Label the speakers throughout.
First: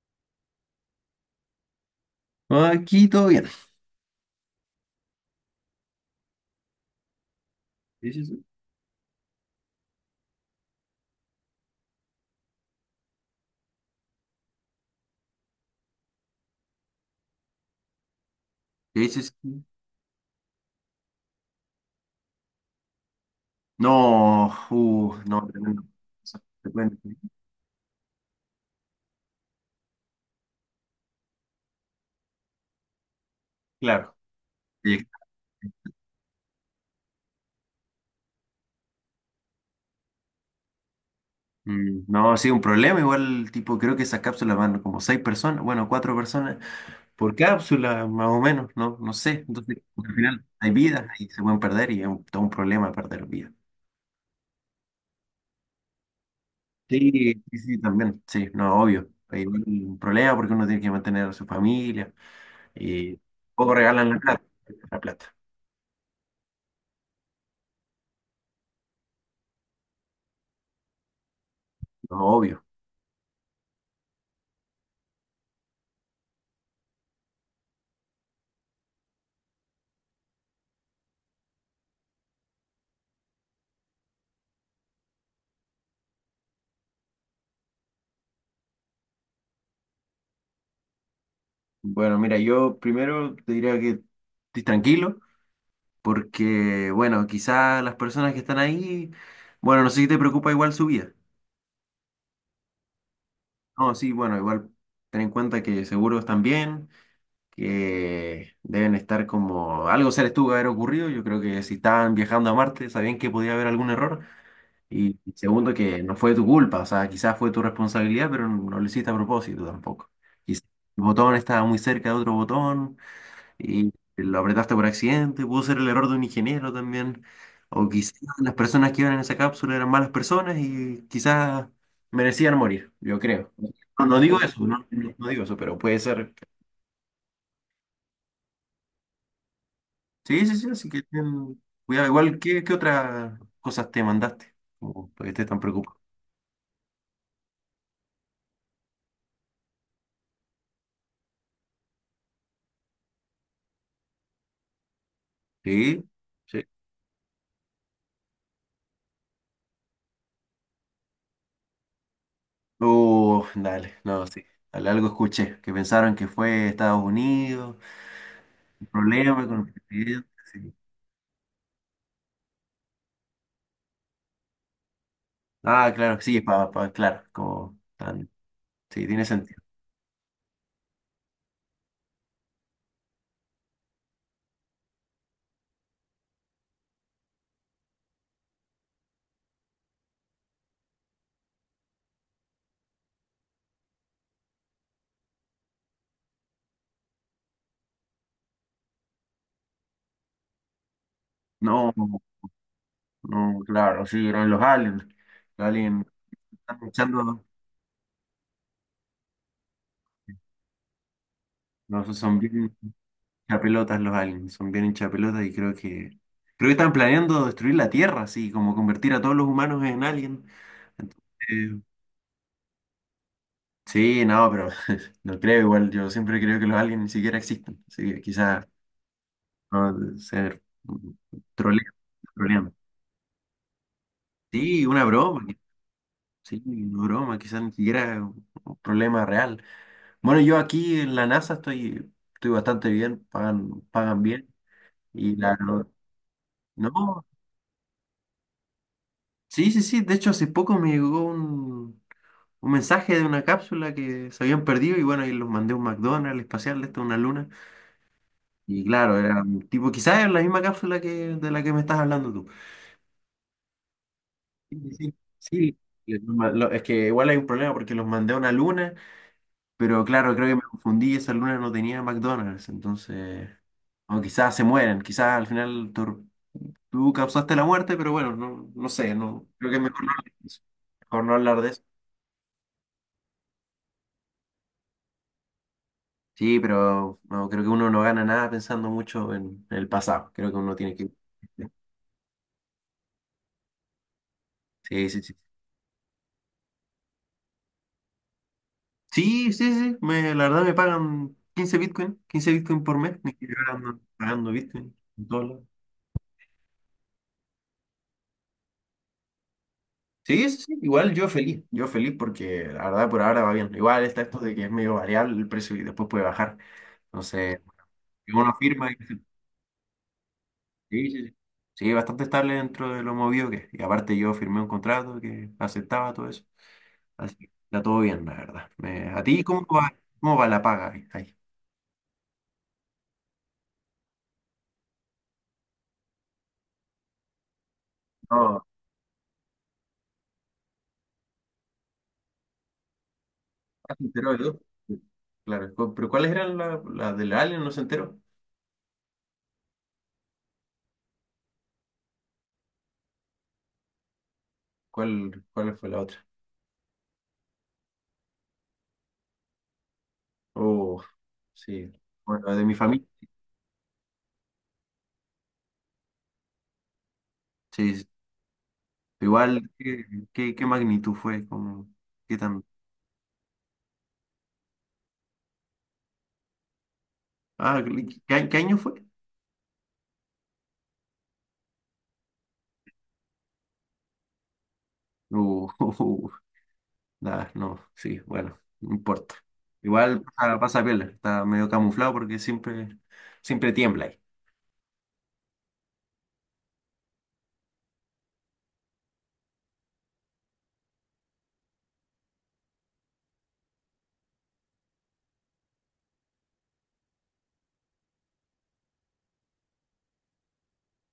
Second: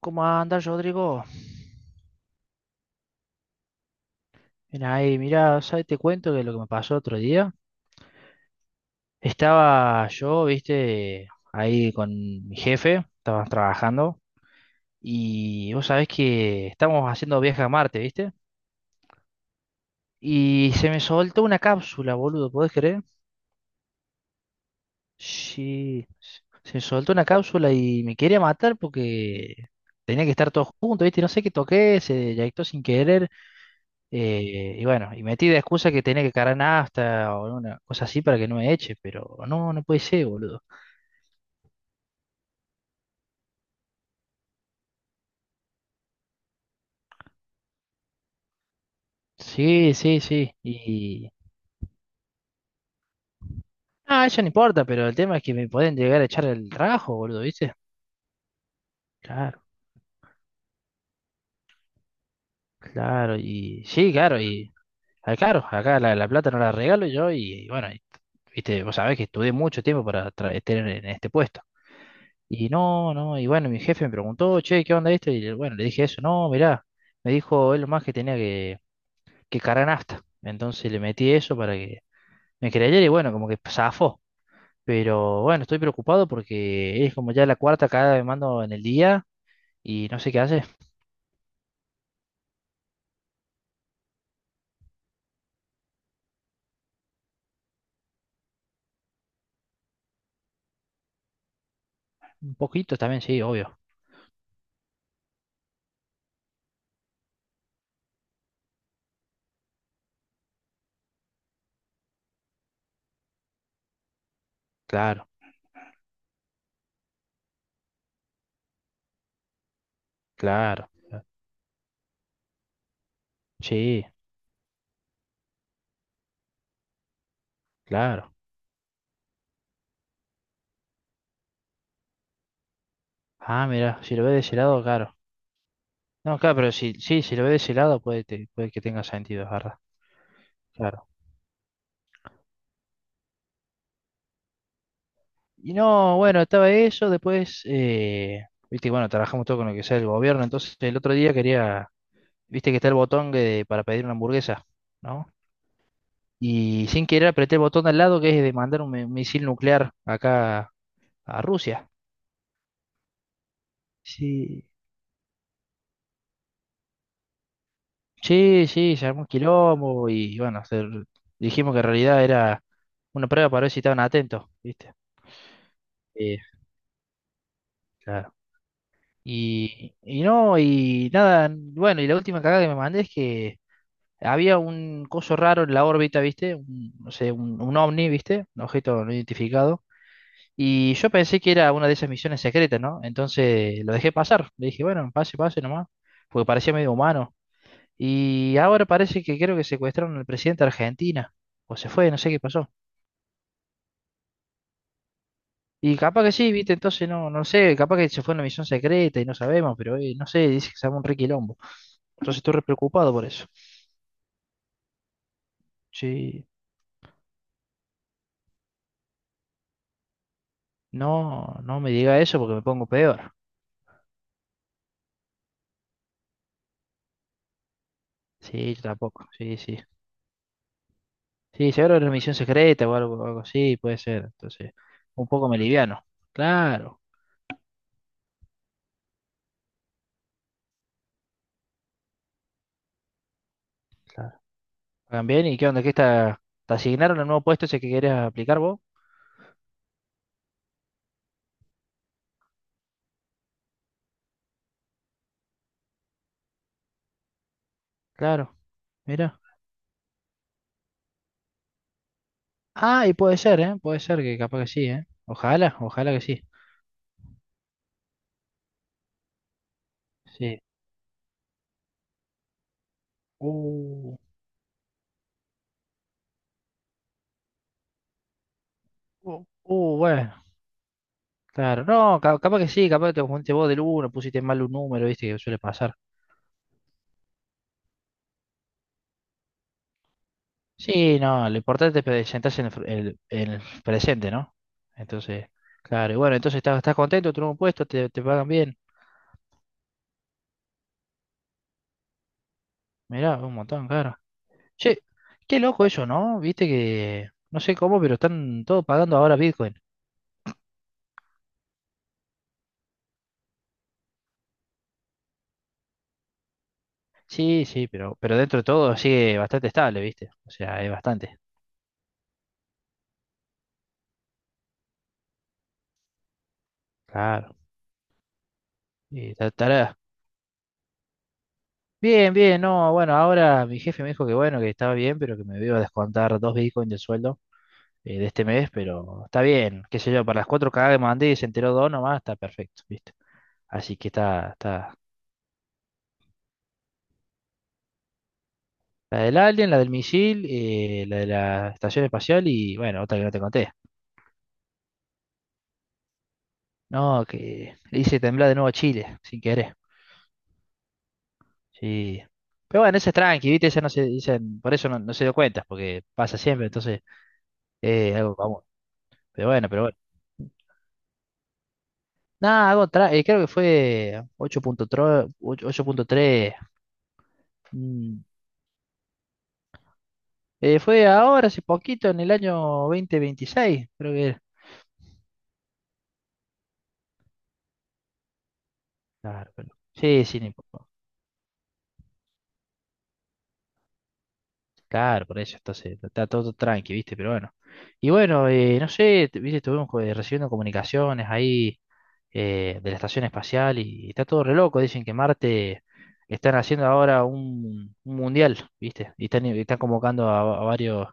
Speaker 1: ¿Cómo andas, Rodrigo?
Speaker 2: Aquí todo bien.
Speaker 1: Mira ahí, mira, ¿sabes? Te cuento que lo que me pasó otro día.
Speaker 2: ¿Qué dices?
Speaker 1: Estaba yo, viste, ahí con mi jefe, estábamos trabajando, y vos sabés que estamos haciendo viaje a Marte, viste,
Speaker 2: ¿Qué dices?
Speaker 1: y se me soltó una cápsula, boludo, ¿podés creer?
Speaker 2: No, no, tremendo.
Speaker 1: Sí,
Speaker 2: Eso, te
Speaker 1: se me
Speaker 2: cuento.
Speaker 1: soltó una cápsula y me quería matar porque tenía que estar todos juntos, viste, no sé qué toqué, se eyectó sin querer.
Speaker 2: Claro.
Speaker 1: Y
Speaker 2: Sí.
Speaker 1: bueno, y metí de excusa que tenía que cargar nafta o una cosa así para que no me eche, pero no, no puede ser, boludo.
Speaker 2: Mm, no, sí, un problema. Igual, tipo, creo que esas cápsulas van como seis personas, bueno, cuatro personas por cápsula, más o menos, no, no sé. Entonces,
Speaker 1: Sí,
Speaker 2: al
Speaker 1: sí,
Speaker 2: final
Speaker 1: sí.
Speaker 2: hay vidas y
Speaker 1: Y.
Speaker 2: se pueden perder y es todo un problema perder vidas.
Speaker 1: Ah, eso no importa, pero el tema es que me pueden llegar a echar el
Speaker 2: Sí,
Speaker 1: trabajo, boludo,
Speaker 2: sí,
Speaker 1: ¿viste?
Speaker 2: sí, también, sí, no, obvio. Hay
Speaker 1: Claro,
Speaker 2: un problema porque uno tiene que mantener a su familia y
Speaker 1: claro,
Speaker 2: poco
Speaker 1: y.
Speaker 2: regalan
Speaker 1: Sí, claro, y.
Speaker 2: la plata,
Speaker 1: Ah, claro, acá la plata no la regalo yo y bueno, y, viste, vos sabés que estudié mucho tiempo para tener en este puesto.
Speaker 2: no, obvio.
Speaker 1: Y no, no, y bueno, mi jefe me preguntó, che, ¿qué onda esto? Y bueno, le dije eso, no, mirá, me dijo, es lo más que tenía que carga nafta. Entonces le metí eso para que me creyera y bueno, como que zafó. Pero bueno, estoy preocupado porque es como ya la cuarta cada vez mando en el día y no sé qué hace.
Speaker 2: Bueno, mira, yo primero te diría que estés tranquilo, porque, bueno, quizás las personas que están ahí, bueno, no sé si te preocupa igual su vida.
Speaker 1: Un poquito también, sí, obvio.
Speaker 2: No, sí, bueno, igual ten en cuenta que seguro están bien, que deben estar como, algo se les tuvo que haber ocurrido, yo creo que si estaban viajando a Marte, sabían que podía haber algún error, y
Speaker 1: Claro,
Speaker 2: segundo, que no fue tu culpa, o sea, quizás fue tu responsabilidad, pero no lo hiciste a propósito tampoco. Quizás
Speaker 1: claro.
Speaker 2: el botón estaba muy cerca de otro botón y
Speaker 1: Sí,
Speaker 2: lo apretaste por accidente, pudo ser el error de un ingeniero también. O quizás
Speaker 1: claro.
Speaker 2: las personas que iban en esa cápsula eran malas personas y quizás merecían morir, yo creo.
Speaker 1: Ah, mira,
Speaker 2: No,
Speaker 1: si
Speaker 2: no
Speaker 1: lo ve de
Speaker 2: digo
Speaker 1: ese
Speaker 2: eso,
Speaker 1: lado,
Speaker 2: no,
Speaker 1: claro.
Speaker 2: no digo eso, pero puede ser.
Speaker 1: No, claro, pero si, sí, si lo ve de ese lado puede, puede que tenga sentido, es verdad.
Speaker 2: Sí, sí, sí, así que
Speaker 1: Claro.
Speaker 2: ten cuidado. Igual, ¿qué otras cosas te mandaste? Como para que estés tan
Speaker 1: Y
Speaker 2: preocupado.
Speaker 1: no, bueno, estaba eso, después, viste, bueno, trabajamos todo con lo que sea el gobierno, entonces el otro día quería viste que está el botón para pedir una hamburguesa, ¿no?
Speaker 2: Sí, sí.
Speaker 1: Y sin querer apreté el botón de al lado que es de mandar un misil nuclear acá a Rusia.
Speaker 2: Dale, no, sí.
Speaker 1: Sí,
Speaker 2: Dale, algo escuché, que pensaron que fue Estados Unidos,
Speaker 1: sí,
Speaker 2: un
Speaker 1: sí, se armó un
Speaker 2: problema con el
Speaker 1: quilombo
Speaker 2: presidente.
Speaker 1: y bueno,
Speaker 2: Sí.
Speaker 1: se- dijimos que en realidad era una prueba para ver si estaban atentos, ¿viste?
Speaker 2: Ah, claro,
Speaker 1: Sí,
Speaker 2: sí, pa, claro, como tan,
Speaker 1: claro.
Speaker 2: sí, tiene sentido.
Speaker 1: Y no, y nada, bueno, y la última cagada que me mandé es que había un coso raro en la órbita, ¿viste? Un- no sé, un ovni, ¿viste? Un objeto no identificado. Y yo pensé que era una de esas misiones secretas, ¿no? Entonces lo dejé pasar. Le dije, bueno, pase, pase nomás, porque parecía medio humano. Y ahora parece que creo que secuestraron al presidente de Argentina. O se
Speaker 2: No,
Speaker 1: fue, no sé qué pasó.
Speaker 2: no, claro, sí, eran los aliens. Los
Speaker 1: Y
Speaker 2: aliens
Speaker 1: capaz que sí, viste,
Speaker 2: están
Speaker 1: entonces no,
Speaker 2: echando,
Speaker 1: no sé, capaz que se fue en una misión secreta y no sabemos, pero no sé, dice que se llama un requilombo.
Speaker 2: no, son
Speaker 1: Entonces estoy re
Speaker 2: bien
Speaker 1: preocupado por eso.
Speaker 2: chapelotas los aliens, son bien hinchapelotas y
Speaker 1: Sí,
Speaker 2: creo que están planeando destruir la Tierra, así, como convertir a todos los humanos en alien.
Speaker 1: no,
Speaker 2: Eh,
Speaker 1: no me diga eso porque me pongo peor.
Speaker 2: sí, no, pero no creo igual, yo siempre creo que los aliens ni siquiera existen, así que quizás
Speaker 1: Sí, yo tampoco, sí, sí.
Speaker 2: no, ser
Speaker 1: Sí,
Speaker 2: troleando,
Speaker 1: seguro era una misión
Speaker 2: troleando.
Speaker 1: secreta o algo, algo así, puede ser. Entonces,
Speaker 2: Sí, una
Speaker 1: un
Speaker 2: broma.
Speaker 1: poco me liviano.
Speaker 2: Sí,
Speaker 1: Claro,
Speaker 2: una broma, quizás ni siquiera es un problema real. Bueno, yo aquí en la NASA estoy, estoy bastante bien, pagan, pagan
Speaker 1: claro.
Speaker 2: bien.
Speaker 1: Hagan bien, ¿y qué onda?
Speaker 2: No,
Speaker 1: ¿Qué está? ¿Te asignaron
Speaker 2: no,
Speaker 1: el nuevo puesto ese que querés aplicar vos?
Speaker 2: sí, sí, sí. De hecho, hace poco me llegó un mensaje de una cápsula que se habían perdido y bueno, y los mandé a un McDonald's espacial, esto es una luna.
Speaker 1: Claro,
Speaker 2: Y claro,
Speaker 1: mira.
Speaker 2: era un tipo, quizás es la misma cápsula que de la que me estás hablando tú.
Speaker 1: Ah, y puede ser, ¿eh? Puede ser que capaz que
Speaker 2: Sí,
Speaker 1: sí, ¿eh?
Speaker 2: sí,
Speaker 1: Ojalá,
Speaker 2: sí.
Speaker 1: ojalá
Speaker 2: Sí,
Speaker 1: que sí.
Speaker 2: es que igual hay un problema porque los mandé a una luna. Pero claro, creo que
Speaker 1: Sí.
Speaker 2: me confundí y esa luna no tenía McDonald's, entonces.
Speaker 1: Uh,
Speaker 2: O quizás se mueren, quizás al final tú causaste la muerte, pero bueno, no, no sé, no, creo que es mejor no hablar
Speaker 1: bueno,
Speaker 2: de eso. Mejor no hablar de eso.
Speaker 1: claro. No, capaz que sí, capaz que te confundiste vos del uno, pusiste mal un número, viste, que suele pasar.
Speaker 2: Sí, pero no, creo que uno no gana nada pensando mucho en el pasado. Creo que uno tiene que.
Speaker 1: Sí, no, lo importante es presentarse en el, en el presente, ¿no?
Speaker 2: Sí, sí, sí.
Speaker 1: Entonces, claro, y bueno, entonces estás, estás contento, tenés un puesto, te pagan bien.
Speaker 2: Sí, sí, sí, me, la verdad me pagan 15 Bitcoin por mes, ni
Speaker 1: Mirá, un
Speaker 2: siquiera
Speaker 1: montón,
Speaker 2: ando
Speaker 1: claro.
Speaker 2: pagando Bitcoin,
Speaker 1: Che, qué
Speaker 2: dólar.
Speaker 1: loco eso, ¿no? Viste que, no sé cómo, pero están todos pagando ahora Bitcoin.
Speaker 2: Sí, sí, sí, igual yo feliz porque la verdad por ahora va bien. Igual está esto de que es medio variable el precio y después puede bajar. Entonces,
Speaker 1: Sí, sí,
Speaker 2: si
Speaker 1: pero
Speaker 2: uno
Speaker 1: dentro de
Speaker 2: firma y.
Speaker 1: todo sigue bastante estable, ¿viste? O sea, es
Speaker 2: Sí, sí, sí.
Speaker 1: bastante.
Speaker 2: Sí, bastante estable dentro de lo movido que es. Y aparte yo firmé un contrato que aceptaba todo eso. Así que
Speaker 1: Claro.
Speaker 2: está todo bien, la verdad. ¿A
Speaker 1: Y
Speaker 2: ti cómo va,
Speaker 1: tará.
Speaker 2: cómo va la paga ahí?
Speaker 1: Bien, bien, no, bueno, ahora mi jefe me dijo que bueno, que estaba bien, pero que me iba a descontar dos Bitcoin del sueldo, de este
Speaker 2: No,
Speaker 1: mes, pero está bien, qué sé yo, para las cuatro cagadas que mandé y se enteró dos nomás, está perfecto, ¿viste?
Speaker 2: ah,
Speaker 1: Así
Speaker 2: se
Speaker 1: que
Speaker 2: enteró de
Speaker 1: está,
Speaker 2: todo.
Speaker 1: está
Speaker 2: Claro, pero ¿cuáles eran las la del Alien? No se enteró.
Speaker 1: la del alien, la del misil, la de la estación espacial y bueno, otra que no te conté.
Speaker 2: ¿Cuál fue la otra?
Speaker 1: No, que le hice temblar de nuevo a Chile, sin querer.
Speaker 2: Oh, sí.
Speaker 1: Sí.
Speaker 2: Bueno, la de mi
Speaker 1: Pero bueno,
Speaker 2: familia.
Speaker 1: esa es tranqui, ¿viste? Esa no se dicen, por eso no, no se dio cuenta, porque pasa siempre, entonces, algo común. Pero
Speaker 2: Igual,
Speaker 1: bueno, pero bueno.
Speaker 2: ¿qué magnitud fue? Como, ¿qué tan?
Speaker 1: Nada, algo creo que fue ocho ocho punto tres
Speaker 2: Ah,
Speaker 1: mm,
Speaker 2: ¿qué año fue?
Speaker 1: Fue ahora, hace poquito, en el año 2026, creo que era.
Speaker 2: Uh, nada, no, sí, bueno, no importa.
Speaker 1: Claro, pero
Speaker 2: Igual
Speaker 1: sí, sí, no
Speaker 2: pasa, pasa
Speaker 1: importa.
Speaker 2: piola, está medio camuflado porque siempre, siempre tiembla ahí.
Speaker 1: Claro, por eso entonces está todo tranqui, ¿viste? Pero bueno. Y bueno, no sé, ¿viste? Estuvimos recibiendo comunicaciones ahí de la estación espacial y está todo re loco. Dicen que Marte están haciendo ahora un mundial, ¿viste? Y están convocando a varios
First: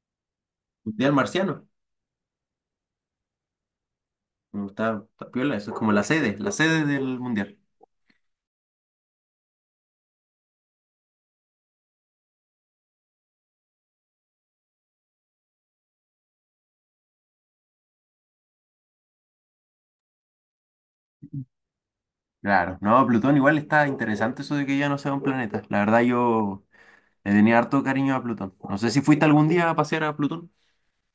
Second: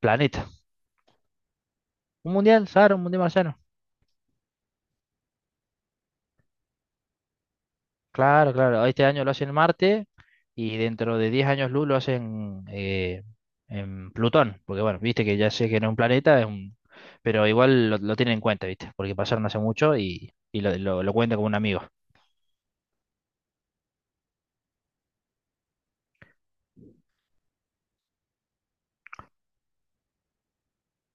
Speaker 1: planetas.
Speaker 2: Mundial marciano,
Speaker 1: Un mundial, Sara, un mundial marciano.
Speaker 2: no, está, está piola, eso es como la sede del mundial.
Speaker 1: Claro, claro. Este año lo hacen en Marte y dentro de 10 años luz lo hacen en Plutón. Porque bueno, viste que ya sé que no es un planeta, es un... pero igual lo tienen en cuenta, viste, porque pasaron hace mucho y lo cuentan como un amigo.
Speaker 2: Claro, no, Plutón igual está interesante eso de que ya no sea un planeta. La verdad yo le tenía harto cariño a Plutón. No sé si fuiste algún día a pasear a Plutón.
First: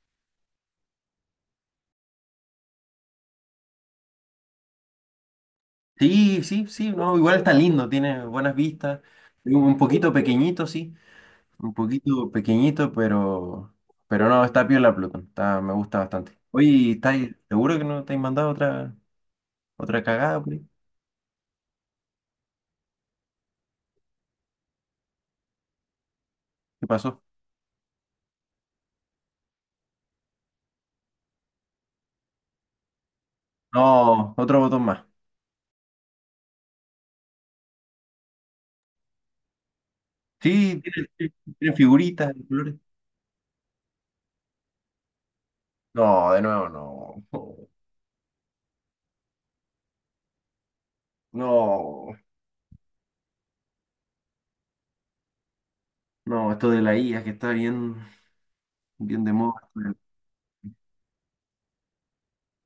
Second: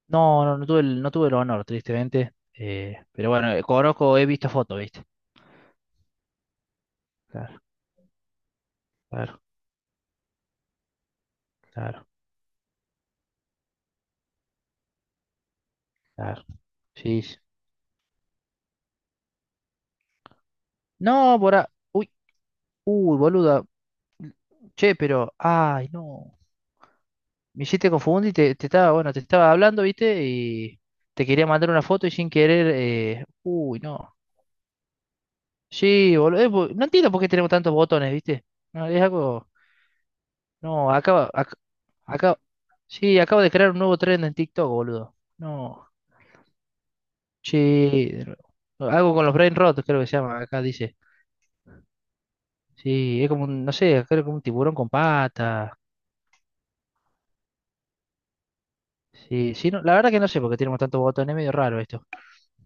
Speaker 1: No, no, no tuve el, no tuve el honor, tristemente. Pero bueno, conozco, he visto fotos, viste.
Speaker 2: Sí, sí, sí, no, igual está
Speaker 1: Claro,
Speaker 2: lindo, tiene buenas vistas.
Speaker 1: claro,
Speaker 2: Es un poquito pequeñito, sí, un
Speaker 1: claro,
Speaker 2: poquito pequeñito, pero no, está piola Plutón, está, me gusta bastante.
Speaker 1: claro.
Speaker 2: Oye,
Speaker 1: Sí.
Speaker 2: ¿estáis
Speaker 1: Sí.
Speaker 2: seguro que no te has mandado otra cagada por ahí?
Speaker 1: No, por ahí. Uy, uy, boluda. Che, pero. Ay, no.
Speaker 2: ¿Qué pasó?
Speaker 1: Me hiciste confundir te, te estaba, bueno, te estaba hablando, ¿viste? Y te quería mandar una foto y sin querer, no.
Speaker 2: No, otro botón más.
Speaker 1: Sí, boludo, no entiendo por qué tenemos tantos botones, ¿viste? No, es algo,
Speaker 2: Sí,
Speaker 1: no, acaba,
Speaker 2: tiene, tiene figuritas
Speaker 1: acaba,
Speaker 2: de colores.
Speaker 1: sí, acabo de crear un nuevo trend en TikTok, boludo. No,
Speaker 2: No, de nuevo, no.
Speaker 1: sí, de nuevo, algo con los brain rotos, creo que se llama, acá dice.
Speaker 2: No,
Speaker 1: Sí, es como un, no sé, creo que un tiburón con pata.
Speaker 2: no, esto de la IA que está bien, bien de
Speaker 1: Sí,
Speaker 2: moda.
Speaker 1: sí, no, la verdad que no sé por qué tenemos tantos botones, es medio raro esto.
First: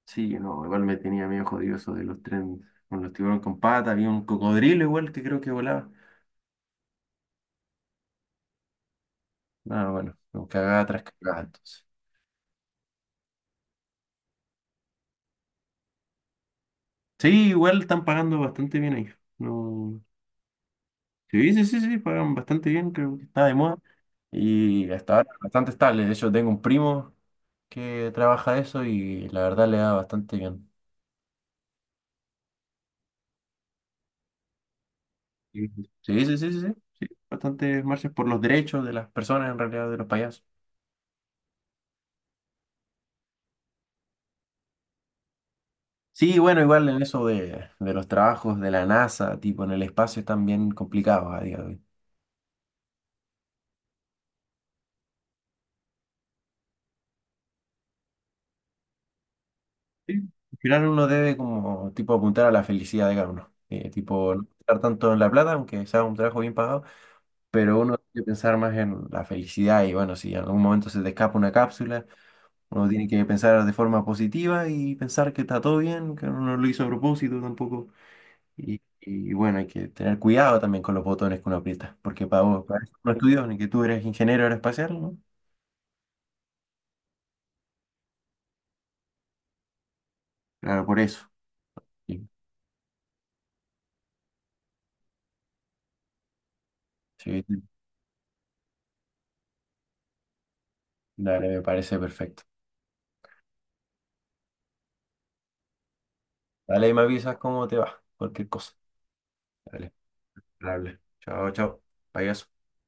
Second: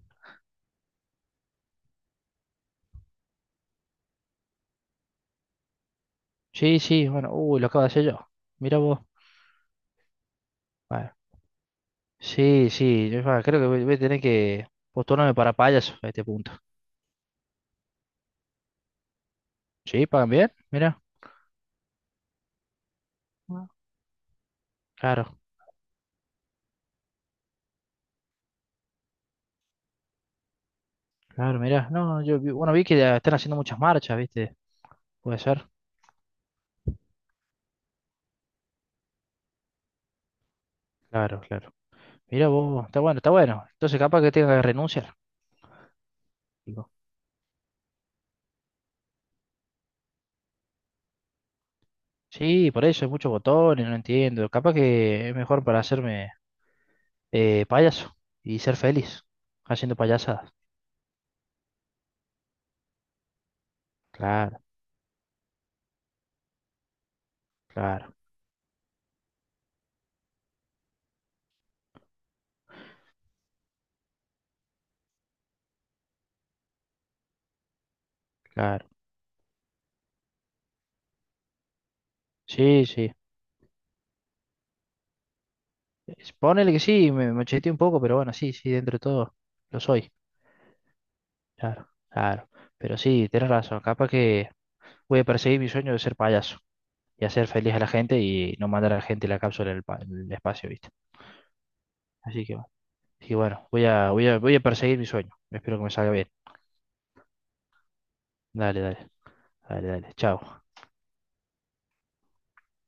Speaker 2: Sí, no, igual me tenía medio jodido eso de los trenes con los tiburones con patas. Había un cocodrilo igual que creo que volaba.
Speaker 1: Sí, sí, bueno, uy, lo acabo de hacer yo. Mira vos.
Speaker 2: Ah, bueno, no, cagada tras
Speaker 1: Bueno.
Speaker 2: cagada entonces.
Speaker 1: Sí, sí, yo creo que voy, voy a tener que postularme para payaso a este punto.
Speaker 2: Sí, igual están pagando bastante bien ahí. No.
Speaker 1: Sí, pagan bien, mira.
Speaker 2: Sí, sí, sí, sí, pagan bastante bien, creo que está de
Speaker 1: Ah.
Speaker 2: moda. Y hasta ahora
Speaker 1: Claro,
Speaker 2: bastante estable. De hecho, tengo un primo que trabaja de eso y la verdad le da bastante bien.
Speaker 1: claro, mira. No, yo bueno, vi que ya están haciendo muchas marchas, ¿viste? Puede
Speaker 2: Sí,
Speaker 1: ser.
Speaker 2: sí, sí, sí, sí. Sí, bastantes marchas por los derechos de las personas en realidad, de los payasos.
Speaker 1: Claro, claro. Mira vos, está bueno, está bueno. Entonces capaz que tenga que renunciar.
Speaker 2: Sí, bueno, igual
Speaker 1: Digo.
Speaker 2: en eso de los trabajos de la NASA, tipo en el espacio, están bien complicados a día de hoy.
Speaker 1: Sí, por eso hay muchos botones, no entiendo. Capaz que es mejor para hacerme payaso y ser feliz haciendo
Speaker 2: Sí.
Speaker 1: payasadas.
Speaker 2: Al final uno debe como tipo apuntar a la felicidad de cada uno. Tipo, no
Speaker 1: Claro,
Speaker 2: estar tanto en la plata, aunque sea un trabajo bien pagado, pero uno
Speaker 1: claro,
Speaker 2: tiene que pensar más en la felicidad y bueno, si en algún momento se te escapa una cápsula, uno tiene que pensar de forma positiva y pensar que está todo bien, que uno no lo hizo a propósito tampoco. Y,
Speaker 1: claro.
Speaker 2: y bueno, hay que tener cuidado también con los botones que uno aprieta, porque para vos, para
Speaker 1: Sí,
Speaker 2: eso
Speaker 1: sí.
Speaker 2: uno estudió, ni que tú eres ingeniero aeroespacial, ¿no?
Speaker 1: Es- Ponele que sí, me macheteé un poco, pero bueno, sí, sí, dentro de todo lo soy.
Speaker 2: Claro, por eso.
Speaker 1: Claro,
Speaker 2: Sí,
Speaker 1: claro. Pero sí, tenés razón. Capaz que voy a perseguir mi sueño de ser payaso y
Speaker 2: sí,
Speaker 1: hacer feliz a la gente y no mandar a la gente la cápsula del del espacio, ¿viste?
Speaker 2: dale, me parece perfecto.
Speaker 1: Así que bueno. Y bueno, voy a, voy a, voy a perseguir mi sueño. Espero que me salga bien.
Speaker 2: Dale, y me avisas cómo te va, cualquier cosa.
Speaker 1: Dale, dale, dale,
Speaker 2: Dale,
Speaker 1: dale. Chao.
Speaker 2: dale. Chao, chao. Payaso.